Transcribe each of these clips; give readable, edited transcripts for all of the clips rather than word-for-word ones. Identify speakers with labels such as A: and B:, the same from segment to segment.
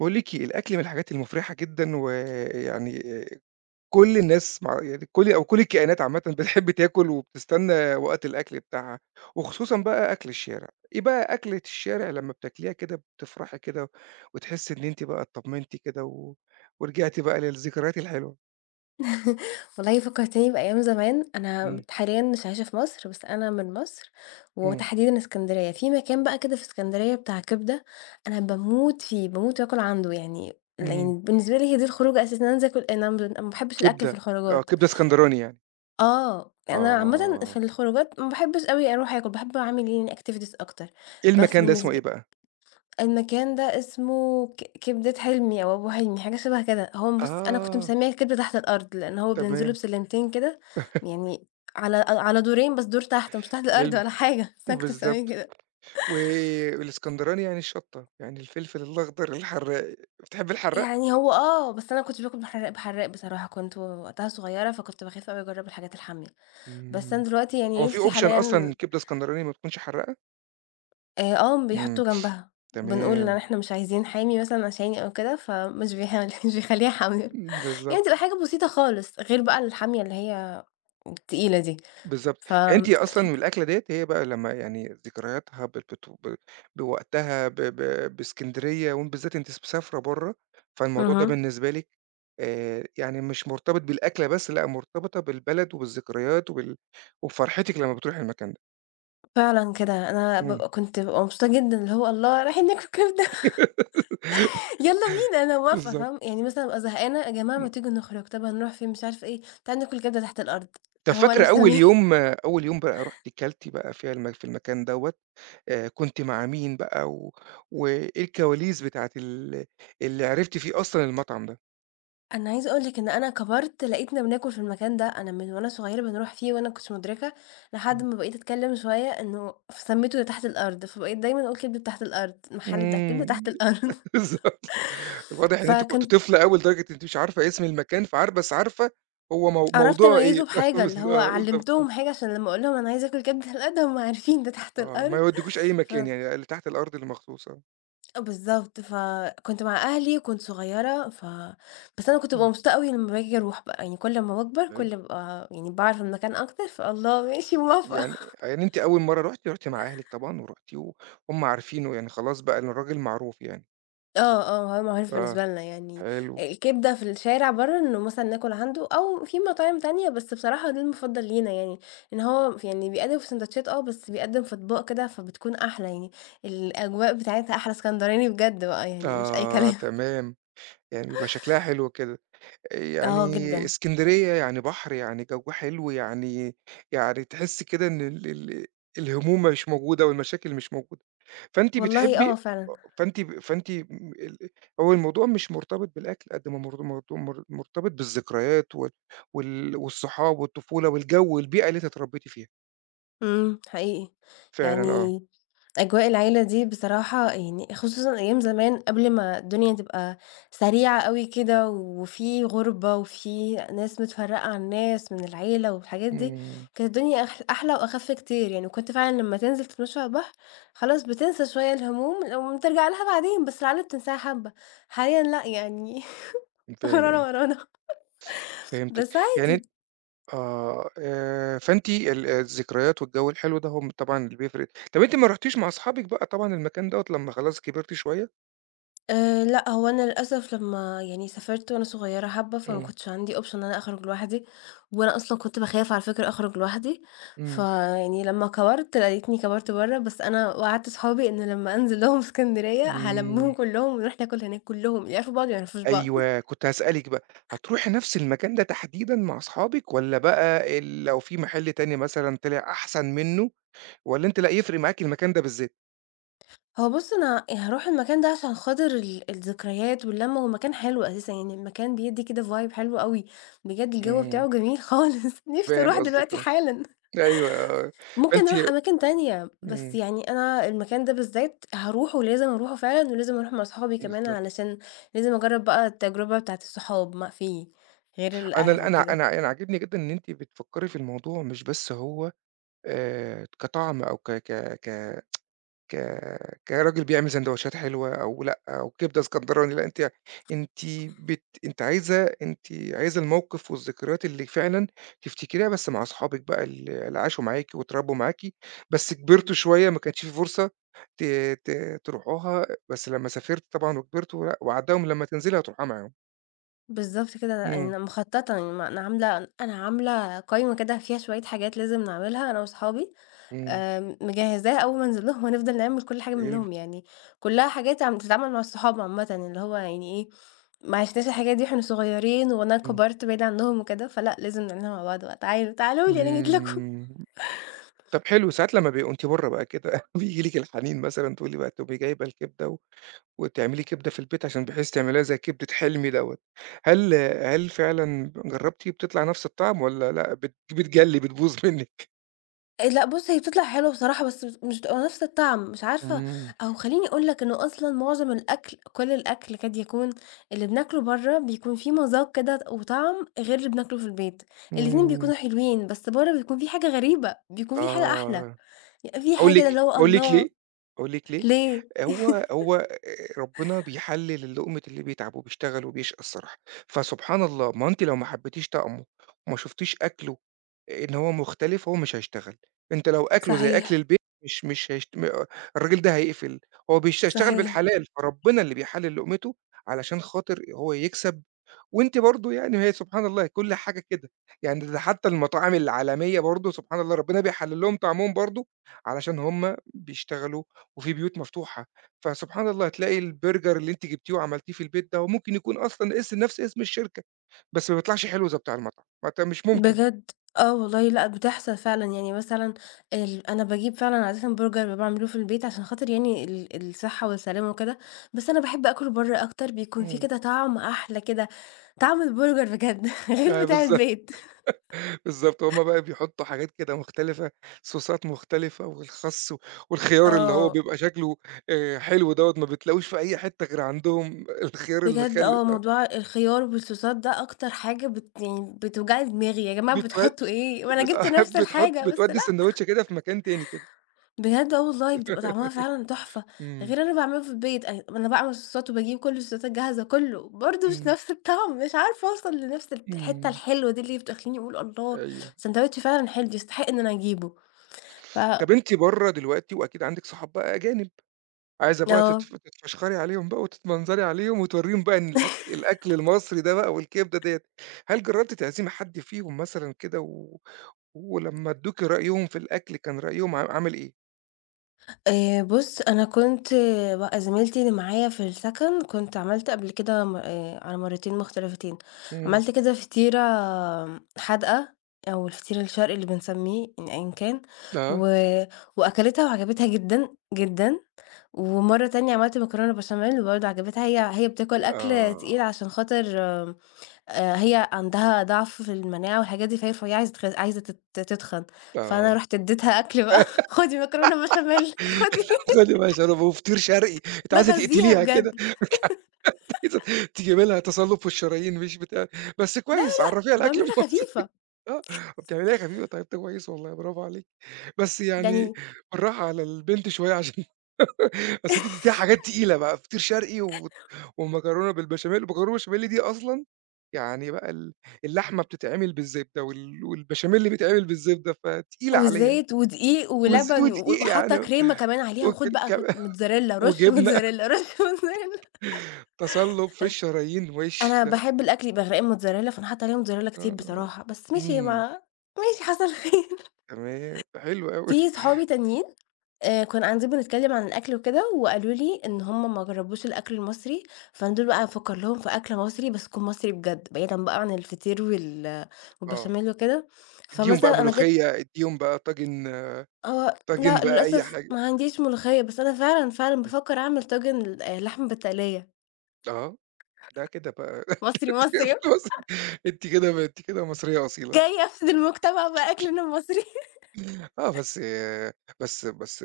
A: باقول لِك إيه، الأكل من الحاجات المفرحة جدًا، ويعني كل الناس مع يعني كل الكائنات عامةً بتحب تاكل وبتستنى وقت الأكل بتاعها، وخصوصًا بقى أكل الشارع. إيه بقى أكلة الشارع لمّا بتاكليها كده بتفرحي كده، وتحسي إن أنتِ بقى اتطمنتِ كده و ورجعتِ بقى للذكريات الحلوة؟
B: والله فكّرتيني بأيام زمان، أنا
A: إمم،
B: حاليًا مش عايشة في مصر، بس أنا من مصر
A: إمم،
B: وتحديدًا إسكندرية، في مكان بقى كده في إسكندرية بتاع كبدة، أنا باموت فيه، باموت وآكل عنده يعني
A: إمم،
B: يعني بالنسبة لي هي دي الخروجة أساسًا، إن أنا أنزل آكل أنا ما باحبش الأكل في
A: كبدة، آه،
B: الخروجات
A: كبدة اسكندراني يعني.
B: آه، أنا عامةً
A: آه.
B: في الخروجات ما باحبش أوي أروح آكل، باحب أعمل يعني activities أكتر،
A: إيه
B: بس
A: المكان ده اسمه
B: بالنسب
A: إيه بقى؟
B: المكان ده اسمه كبدة حلمي أو أبو حلمي، حاجة شبه كده. هو بُص، أنا كنت
A: آه،
B: مسميّة الكبدة تحت الأرض، لإن هو بننزله
A: تمام،
B: بسلِّمتين كده، يعني على دورين، بس دور تحت، مش تحت الأرض
A: حلو،
B: ولا حاجة، بس أنا كنت مسميّاه
A: بالضبط.
B: كده.
A: والإسكندراني يعني الشطة، يعني الفلفل الأخضر الحراق، بتحب الحراق؟
B: يعني هو آه، بس أنا ما كنتش باكل بحراق بصراحة، كنت وقتها صغيرة، فكنت باخاف أوي أجرّب الحاجات الحامية. بس أنا
A: إمم،
B: دلوقتي
A: هو
B: يعني
A: في
B: نِفْسي
A: option
B: حاليًا
A: أصلًا كبدة إسكندراني ما بتكونش حراقة؟
B: آه،
A: إمم،
B: بيحطّوا جنبها، بنقول إن
A: تمام،
B: إحنا مش عايزين حامي مثلًا عشاني أو كده، فمش بيح مش بيخلّيها حامية.
A: بالضبط.
B: يعني بتبقى حاجة بسيطة خالص، غير بقى الحامية اللي هي التقيلة دي.
A: بالضبط،
B: ف
A: يعني أنتِ أصلًا من الأكلة ديّة هي بقى لمّا يعني ذكرياتها ب بت ب بوقتها ب ب بإسكندرية بالذات أنتِ مسافرة برّه، فالموضوع ده
B: اهم.
A: بالنسبة لِك يعني مش مرتبط بالأكلة بس، لأ مرتبطة بالبلد وبالذكريات وبفرحتِك لمّا بتروحي المكان ده،
B: فعلًا كده أنا
A: إمم،
B: بابقى كنت بابقى مبسوطة جدًا، اللي هو الله رايحين ناكل كبدة يالّا بينا أنا موافقة
A: بالضبط.
B: فاهم، يعني مثلًا أبقى زهقانة يا جماعة ما تيجوا نخرج، طب هنروح فين مش عارفة إيه، تعالوا ناكل كبدة تحت الأرض،
A: طب
B: هو أنا
A: فاكرة
B: مسمياها
A: أول يوم بقى رُحتِ كلتِ بقى فيها في المكان دوّة، كنتِ مع مين بقى و وإيه الكواليس بتاعة اللي عرفتِ فيه أصلًا المطعم ده؟
B: أنا عايزة أقول لِك إن أنا كبرت لقيتنا بناكل في المكان ده، أنا من وأنا صغيرة بنروح فيه وأنا ما كنتش مدركة، لحد
A: إمم.
B: ما بقيت أتكلم شوية إنه فسميته تحت الأرض، فبقيت دايمًا أقول كبدة تحت الأرض، المحل بتاع الكبدة تحت
A: إمم.
B: الأرض
A: بالضبط. الواضح إن أنتِ كنتِ
B: فكان
A: طفلة أوي لدرجة أنتِ مش عارفة اسم المكان بس عارفة هو
B: عرفت
A: موضوعه إيه.
B: أميّزه بحاجة، اللي هو
A: آه بالضبط.
B: علّمتهم حاجة عشان لمّا أقول لهم أنا عايزة آكل كبدة لأ ده هُم عارفين ده تحت
A: آه. ما
B: الأرض
A: يودّيكوش أي
B: ف
A: مكان يعني اللي تحت الأرض اللي مخصوص آه.
B: آه بالضبط، فكنت مع أهلي وكنت صغيرة بس أنا كنت
A: إمم.
B: بابقى مبسوطة أوي لمّا باجي أروح بقى، يعني كل ما باكبر
A: حلو.
B: كل ما بابقى يعني باعرف المكان أكتر فالله ماشي موافقة.
A: يعني يعني أنتِ أول مرّة رُحتِ مع أهلِك طبعًا ورُحتِ وهُم عارفين ويعني خلاص بقى إن الراجل معروف يعني.
B: آه، آه، هو معروف
A: آه،
B: بالنسبة لنا يعني
A: حلو.
B: الكبدة في الشارع برّه إنه مثلًا ناكل عنده أو في مطاعم تانية، بس بصراحة ده المفضل لينا يعني، إن هو يعني بيقدّم في ساندوتشات آه، بس بيقدّم في أطباق كده فبتكون أحلى يعني، الأجواء بتاعتها أحلى، اسكندراني بجد بقى يعني مش أي
A: آه،
B: كلام.
A: تمام. يعني بيبقى شكلها حلو كده.
B: آه،
A: يعني
B: جدًا،
A: إسكندرية يعني بحر، يعني جو حلو، يعني تحسّي كده إن ال ال الهموم مش موجودة والمشاكل مش موجودة. فأنتِ
B: والله
A: بتحبّي
B: آه فعلًا.
A: أ فأنتِ ب فأنتِ م ال هو الموضوع مش مرتبط بالأكل قد ما الموضوع مرتبط بالذكريات والصحاب والطفولة والجو والبيئة اللي أنتِ اتربّيتِ فيها.
B: إمم، حقيقي.
A: فعلًا آه.
B: يعني أجواء العيلة دي بصراحة يعني خصوصًا أيام زمان قبل ما الدنيا تبقى سريعة أوي كده، وفي غُربة وفي ناس متفرّقة عن ناس من العيلة والحاجات دي،
A: إمم،
B: كانت الدنيا أحلى وأخَف كتير يعني، وكنت فعلًا لمّا تنزل تتمشى على البحر خلاص بتنسى شوية الهموم لو ترجع لها بعدين، بس العادة بتنساها حبّة. حاليًا لأ، يعني
A: فاهم آه،
B: ورانا
A: فهمتِك.
B: بس عادي.
A: يعني آه، فأنتِ الذكريات والجو الحلو ده هو طبعًا اللي بيفرق. طب أنتِ ما رُحتيش مع أصحابِك بقى طبعًا المكان دوّة لمّا خلاص كبرتِ شوية؟
B: لأ، هو أنا للأسف لمّا يعني سافرت وأنا صغيرة حبّة، فما
A: إمم،
B: كنتش عندي option إن أنا أخرج لوحدي، وأنا أصلًا كنت باخاف على فكرة أخرج لوحدي،
A: إمم،
B: فيعني لمّا كبرت لقيتني كبرت برّه، بس أنا وعدت صحابي إن لمّا أنزل لهم اسكندرية
A: إمم،
B: هالمّهم كلّهم ونروح ناكل هناك كلّهم يعرفوا بعض ومايعرفوش بعض.
A: أيوه، كنت هاسألِك بقى، هتروحي نفس المكان ده تحديدًا مع أصحابِك والّا بقى لو في محل تاني مثلًا طلع أحسن منّه والّا أنتِ لأ، يفرق معاكِ المكان ده بالذات؟
B: هو بُص أنا يعني هاروح المكان ده عشان خاطر الذكريات واللمّة، هو مكان حلو أساسًا يعني المكان بيدّي كده vibe حلو أوي، بجد الجو
A: إمم،
B: بتاعه جميل خالص، نفسي
A: فاهم
B: أروح
A: قصدِك
B: دلوقتي
A: آه،
B: حالًا.
A: أيوه آه،
B: ممكن
A: فأنتِ
B: نروح أماكن تانية، بس
A: إمم،
B: يعني أنا المكان ده بالذات هاروحه ولازم أروحه فعلًا، ولازم أروح مع صحابي كمان
A: بالضبط.
B: علشان لازم أجرّب بقى التجربة بتاعة الصحاب ما فيه غير الأهل
A: أنا أنا
B: وكده.
A: أنا أنا عاجبني جدًا إن أنتِ بتفكّري في الموضوع مش بس هو كطعم أو ك ك ك ك كراجل بيعمل سندوتشات حلوة أو لأ، أو كبدة اسكندراني، لأ أنتِ أنتِ عايزة الموقف والذكريات اللي فعلًا تفتكريها بس مع أصحابِك بقى اللي عاشوا معاكِ واتربوا معاكِ، بس كبرتوا شوية ما كانش في فرصة ت ت تروحوها، بس لمّا سافرتوا طبعًا وكبرتوا لأ وعدّاهم لمّا تنزلي هتروحوها معاهم.
B: بالضبط كده،
A: إمم،
B: أنا مخطّطة، يعني ما أنا عاملة أنا عاملة قايمة كده فيها شوية حاجات لازم نعملها أنا وصحابي
A: إمم،
B: مجهّزاه أول ما أنزل لهم هنفضل نعمل كل حاجة
A: حلو،
B: منهم، يعني كلّها حاجات عم بتتعمل مع الصحاب عامةً، اللي هو يعني إيه، ما عشناش الحاجات دي وإحنا صغيّرين وأنا
A: إمم،
B: كبرت بعيد عنهم وكده، فلأ لازم نعملها مع بعض بقى، تعالوا، تعالوا لي أنا جيت لكم.
A: إمم. طب حلو، ساعات لمّا وأنتِ برّه بقى كده بييجي لِك الحنين مثلًا تقولي بقى تقومي جايبة الكبدة و وتعملي كبدة في البيت عشان بحيث تعمليها زي كبدة حلمي دوّة، هل فعلًا جرّبتِ بتطلع نفس الطعم والّا لأ بتجلي بتبوظ منِّك؟
B: لأ بُص هي بتطلع حلوة بصراحة، بس بت مش بتبقى نفس الطعم، مش عارفة
A: إمم،
B: أو خلّيني أقول لك إنه أصلًا معظم الأكل، كل الأكل كاد يكون اللي بناكله برّه بيكون فيه مذاق كده وطعم غير اللي بناكله في البيت، الاتنين
A: إمم،
B: بيكونوا حلوين، بس برّه بيكون في حاجة غريبة، بيكون في حاجة أحلى.
A: آه،
B: في
A: أقول
B: حاجة كده
A: لِك
B: اللي هو
A: أقول لِك
B: الله!
A: ليه، أقول لِك ليه،
B: ليه؟
A: هو ربنا بيحلِّل لقمة اللي بيتعب وبيشتغل وبيشقى الصراحة، فسبحان الله ما أنتِ لو ما حبيتيش طعمه وما شُفتيش أكله إن هو مختلف، هو مش هيشتغل، أنتِ لو أكله زي أكل
B: صحيح،
A: البيت مش هيشت م الراجل ده هيقفل، هو بيشتغل
B: صحيح،
A: بالحلال، فربنا اللي بيحلِّل لقمته علشان خاطر هو يكسب وأنتِ برضه يعني هي سبحان الله كل حاجة كده، يعني ده حتى المطاعم العالمية برضه سبحان الله ربنا بيحلل لهم طعمهم برضه، علشان هم بيشتغلوا وفي بيوت مفتوحة، فسبحان الله تلاقي البرجر اللي أنتِ جبتيه وعملتيه في البيت ده، هو ممكن يكون أصلًا نفس اسم الشركة، بس ما بيطلعش حلو زي بتاع المطعم، ما أنت مش ممكن.
B: بجد، آه والله لأ بتحصل فعلًا، يعني مثلًا أنا باجيب فعلًا عادةً برجر باعمله في البيت عشان خاطر يعني الصحة والسلامة وكده، بس أنا باحب آكله برّه أكتر بيكون في
A: إمم،
B: كده طعم أحلى كده، طعم البرجر بجد غير
A: آه
B: بتاع
A: بالضبط.
B: البيت.
A: بالضبط، هُم بقى بيحطّوا حاجات كده مختلفة، صوصات مختلفة والخس والخيار اللي هو
B: آه،
A: بيبقى شكله حلو دوّة ما بتلاقوش في أي حتّة غير عندهم الخيار
B: بجد
A: المخلِّل
B: آه،
A: ده،
B: موضوع الخيار والصوصات ده أكتر حاجة بت يعني بتوجع لي دماغي، يا جماعة
A: بتود
B: بتحطوا إيه؟ ما أنا
A: بت
B: جبت نفس الحاجة بس
A: بتودّي الساندوتش كده في مكان تاني كده.
B: بجد آه والله، بتبقى طعمها فعلًا تحفة،
A: إمم،
B: غير أنا باعمله في البيت، أي أنا باعمل الصوصات وباجيب كل الصوصات جاهزة كُلّه، برضه مش
A: إمم،
B: نفس الطعم، مش عارفة أوصل لنفس الحتّة
A: إمم،
B: الحلوة دي اللي بتخلّيني أقول الله،
A: أيوه.
B: ساندوتش فعلًا حلو يستحق إن أنا أجيبه، ف
A: طَب أنتِ برّه دلوقتي وأكيد عندِك صحاب بقى أجانب. عايزة بقى
B: آه.
A: تتفشخري عليهم بقى وتتمنظري عليهم وتورّيهم بقى إن الأكل المصري ده بقى والكبدة ديّة. هل جرّبتِ تعزمي حد فيهم مثلًا كده و ولمّا ادّوكِ رأيهم في الأكل كان رأيهم عامل إيه؟
B: بُص، أنا كنت آه، بقى زميلتي اللي معايا في السكن، كنت عملت قبل كده م على مرّتين مختلفتين،
A: إمم.
B: عملت كده فطيرة حادقة أو الفطير الشرقي اللي بنسميه إن أيًا كان، و
A: آه.
B: وأكلتها وعجبتها جدًا، جدًا، ومرّة تانية عملت مكرونة بشاميل وبرضه عجبتها، هي بتاكل أكل
A: آه.
B: تقيل عشان خاطر هي عندها ضعف في المناعة والحاجات دي، فهي رفيعة عايزة تتخن، فأنا
A: آه.
B: رُحت اديتها أكل بقى خدي مكرونة بشاميل، خدي
A: خدي بقى شراب وفطير شرقي، أنتِ عايزة
B: باغذّيها
A: تقتليها كده،
B: بجد،
A: أنتِ عايزة تجيبي لها تصلُّب في الشرايين مش بتاع. بس
B: لا
A: كويس عرّفيها الأكل
B: باعملها
A: المصري
B: خفيفة،
A: آه. بتعمليها خفيفة طيب ده كويس والله برافو عليكِ. بس يعني
B: يعني
A: بالراحة على البنت شوية بس أنتِ اديتيها حاجات تقيلة بقى، فطير شرقي و ومكرونة بالبشاميل، المكرونة بالبشاميل دي أصلًا يعني بقى اللحمة بتتعمل بالزبدة والبشاميل بيتعمل بالزبدة، فتقيلة عليها
B: وزيت ودقيق ولبن
A: ودقيق
B: وحاطة
A: يعني
B: كريمة كمان عليها
A: وك
B: وخُد بقى
A: ك
B: كنت موتزاريلا، رُش
A: وجبنة،
B: موتزاريلا، رُش موتزاريلا.
A: تسلُّق في الشرايين وِش
B: أنا
A: ده.
B: باحب الأكل يبقى غرقان موتزاريلا، فأنا حاطة عليها موتزاريلا كتير
A: آه،
B: بصراحة، بس ماشي
A: إمم،
B: ما ماشي حصل خير.
A: تمام، حلو أوي،
B: في صحابي تانيين كنا قاعدين بنتكلّم عن الأكل وكده وقالوا لي إن هم ما جرّبوش الأكل المصري، فأنا دول بقى هافكّر لهم في أكل مصري بس تكون مصري بجد، بعيدًا بقى عن الفطير
A: آه،
B: والبشاميل وكده،
A: ادّيهم بقى
B: فمثلًا أنا جِت
A: ملوخية، ادّيهم بقى طاجن
B: آه،
A: طاجن
B: لأ،
A: بقى أي
B: للأسف
A: حاجة،
B: ما عنديش ملوخية، بس أنا فعلًا، فعلًا بافكّر أعمل طاجن ل لحمة بالتقلية،
A: آه، ده كده بقى
B: مصري، مصري أهو،
A: أنتِ كده مصرية أصيلة.
B: جاية أفسد المجتمع بأكلنا المصري.
A: آه، بس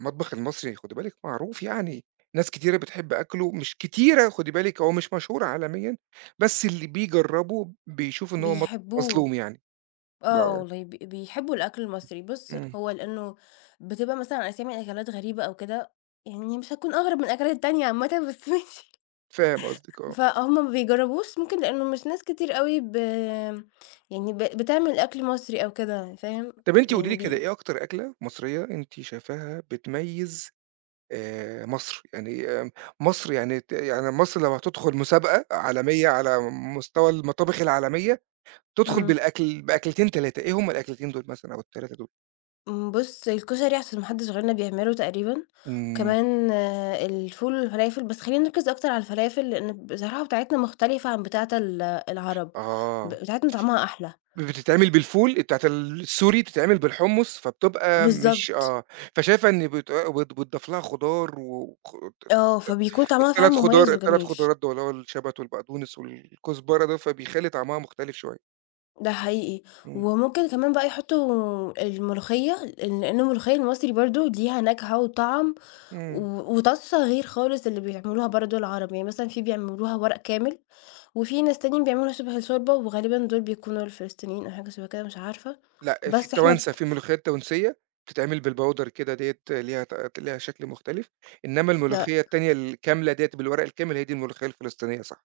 A: المطبخ المصري خُدي بالِك معروف يعني، ناس كتيرة بتحب أكله، مش كتيرة خُدي بالِك، هو مش مشهور عالميًا، بس اللي بيجرّبه بيشوف إن هو
B: بيحبوه،
A: مظلوم يعني، ب
B: آه والله بيحبوا الأكل المصري. بُص،
A: إمم،
B: هو لإنه بتبقى مثلًا أسامي أكلات غريبة أو كده، يعني مش هتكون أغرب من الأكلات التانية عامةً، بس ماشي.
A: فاهم قصدِك آه.
B: فهُم ما بيجرّبوش ممكن لإنه مش ناس كتير أوي ب يعني ب بتعمل أكل مصري أو كده، فاهم؟
A: طَب أنتِ قولي لي
B: يعني
A: كده
B: بي
A: إيه أكتر أكلة مصرية أنتِ شايفاها بتميّز مصر؟ يعني مصر يعني ت يعني مصر لو هتدخل مسابقة عالمية على مستوى المطابخ العالمية، تدخل
B: إمم.
A: بالأكل بأكلتين، 3، إيه هُم الأكلتين دول مثلًا أو ال3 دول؟
B: إمم، بُص الكشري عشان ما حدش غيرنا بيعمله تقريبا،
A: إمم،
B: وكمان الفول والفلافل، بس خلّينا نركز أكتر على الفلافل لإن بصراحة بتاعتنا مختلفة عن بتاعة العرب،
A: آه،
B: بتاعتنا طعمها أحلى.
A: بتتعمل بالفول بتاعة السوري، بتتعمل بالحمص، فبتبقى مش
B: بالضبط،
A: آه، فشايفة إن بت بت بتضاف لها خضار
B: آه، فبيكون طعمها فعلًا مميز
A: ال3
B: وجميل،
A: خضارات دول اللي هو الشبت والبقدونس والكزبرة ده، فبيخلّي طعمها مختلف شوية،
B: ده حقيقي.
A: إمم،
B: وممكن كمان بقى يحطوا الملوخية، لإن الملوخية المصري برضه ليها نكهة وطعم و
A: إمم،
B: وطاسة غير خالص اللي بيعملوها برضه العرب، يعني مثلًا في بيعملوها ورق كامل وفي ناس تانيين بيعملوا شبه الشوربة، وغالبًا دول بيكونوا الفلسطينيين أو حاجة شبه كده مش عارفة،
A: لأ في
B: بس إحنا
A: التوانسة، في ملوخية التونسية بتتعمل بالبودر كده ديّة ليها شكل مختلف، إنما
B: بن
A: الملوخية التانية الكاملة ديّة بالورق الكامل هي دي الملوخية الفلسطينية صح،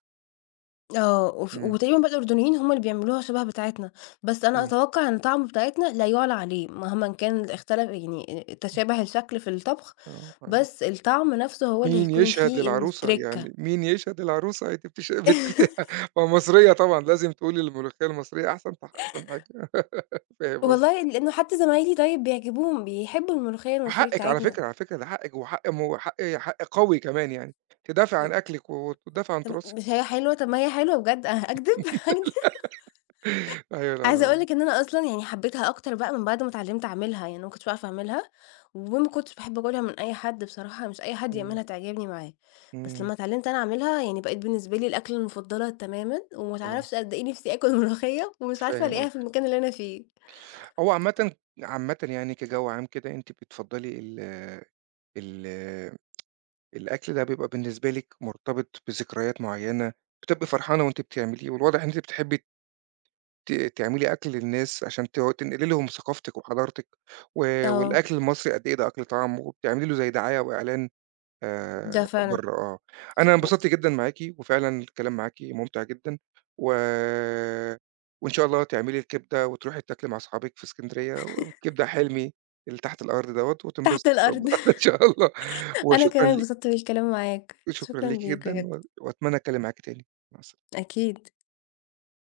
B: آه،
A: إمم،
B: وتقريبًا بقى الأردنيين هم اللي بيعملوها شبه بتاعتنا، بس أنا
A: إمم،
B: أتوقع إن طعم بتاعتنا لا يُعلى عليه مهما كان اختلف يعني
A: إمم،
B: تشابه الشكل في الطبخ،
A: آه، أيوه.
B: بس الطعم نفسه هو اللي
A: مين
B: هيكون
A: يشهد
B: فيه
A: للعروسة،
B: الترِكّة.
A: يعني مين يشهد للعروسة أنتِ ما مصرية طبعًا لازم تقولي الملوخية المصرية أحسن أحسن حاجة، فاهم قصدك.
B: والله لإنه حتى زمايلي طيب بيعجبوهم، بيحبوا الملوخية المصرية
A: وحقِك على
B: بتاعتنا.
A: فكرة، على فكرة ده حقِك وحق م حق حق قوي كمان يعني، تدافعي
B: م
A: عن أكلِك وتدافعي عن
B: طب
A: تراثِك.
B: مش هي حلوة؟ طب ما هي حلوة بجد أكدب؟ أكدب؟
A: أيوه
B: عايزة أقول لِك إن أنا أصلًا يعني حبيتها أكتر بقى من بعد ما اتعلمت أعملها، يعني أنا ما كنتش باعرف أعملها، وما كنتش باحب آكلها من أي حد بصراحة، مش أي حد
A: إمم،
B: يعملها تعجبني معاه، بس
A: إمم،
B: لمّا اتعلمت أنا أعملها يعني بقِت بالنسبة لي الأكلة المفضلة تمامًا، وما
A: آه،
B: تعرفش قد إيه نفسي آكل ملوخية ومش عارفة
A: فاهم
B: ألاقيها في
A: قصدك.
B: المكان اللي أنا فيه.
A: هو عامةً يعني كجو عام كده أنتِ بتفضّلي ال ال الأكل ده بيبقى بالنسبة لِك مرتبط بذكريات معيّنة، بتبقي فرحانة وأنتِ بتعمليه والواضح إن أنتِ بتحبّي تعملي أكل للناس عشان تنقلي لهم ثقافتِك وحضارتِك، و
B: آه،
A: والأكل المصري قد إيه ده أكل طعام، وبتعملي له زي دعاية وإعلان
B: ده فعلًا،
A: برّه آه. أنا
B: و
A: انبسطت جدًا معاكِ، وفعلًا الكلام معاكِ ممتع جدًا، و وإن شاء الله تعملي الكبدة وتروحي تاكلي مع أصحابِك في إسكندرية، والكبدة حلمي اللي تحت الأرض دوّة،
B: تحت
A: وتنبسطي إن شاء الله
B: الأرض.
A: إن شاء الله.
B: أنا
A: وشكرًا
B: كمان
A: لي
B: اتبسطت بالكلام معاك،
A: شكرًا
B: شكرًا
A: ليكِ
B: ليك
A: جدًا، و
B: بجد.
A: وأتمنى أتكلم معاكِ تاني. مع السلا
B: أكيد.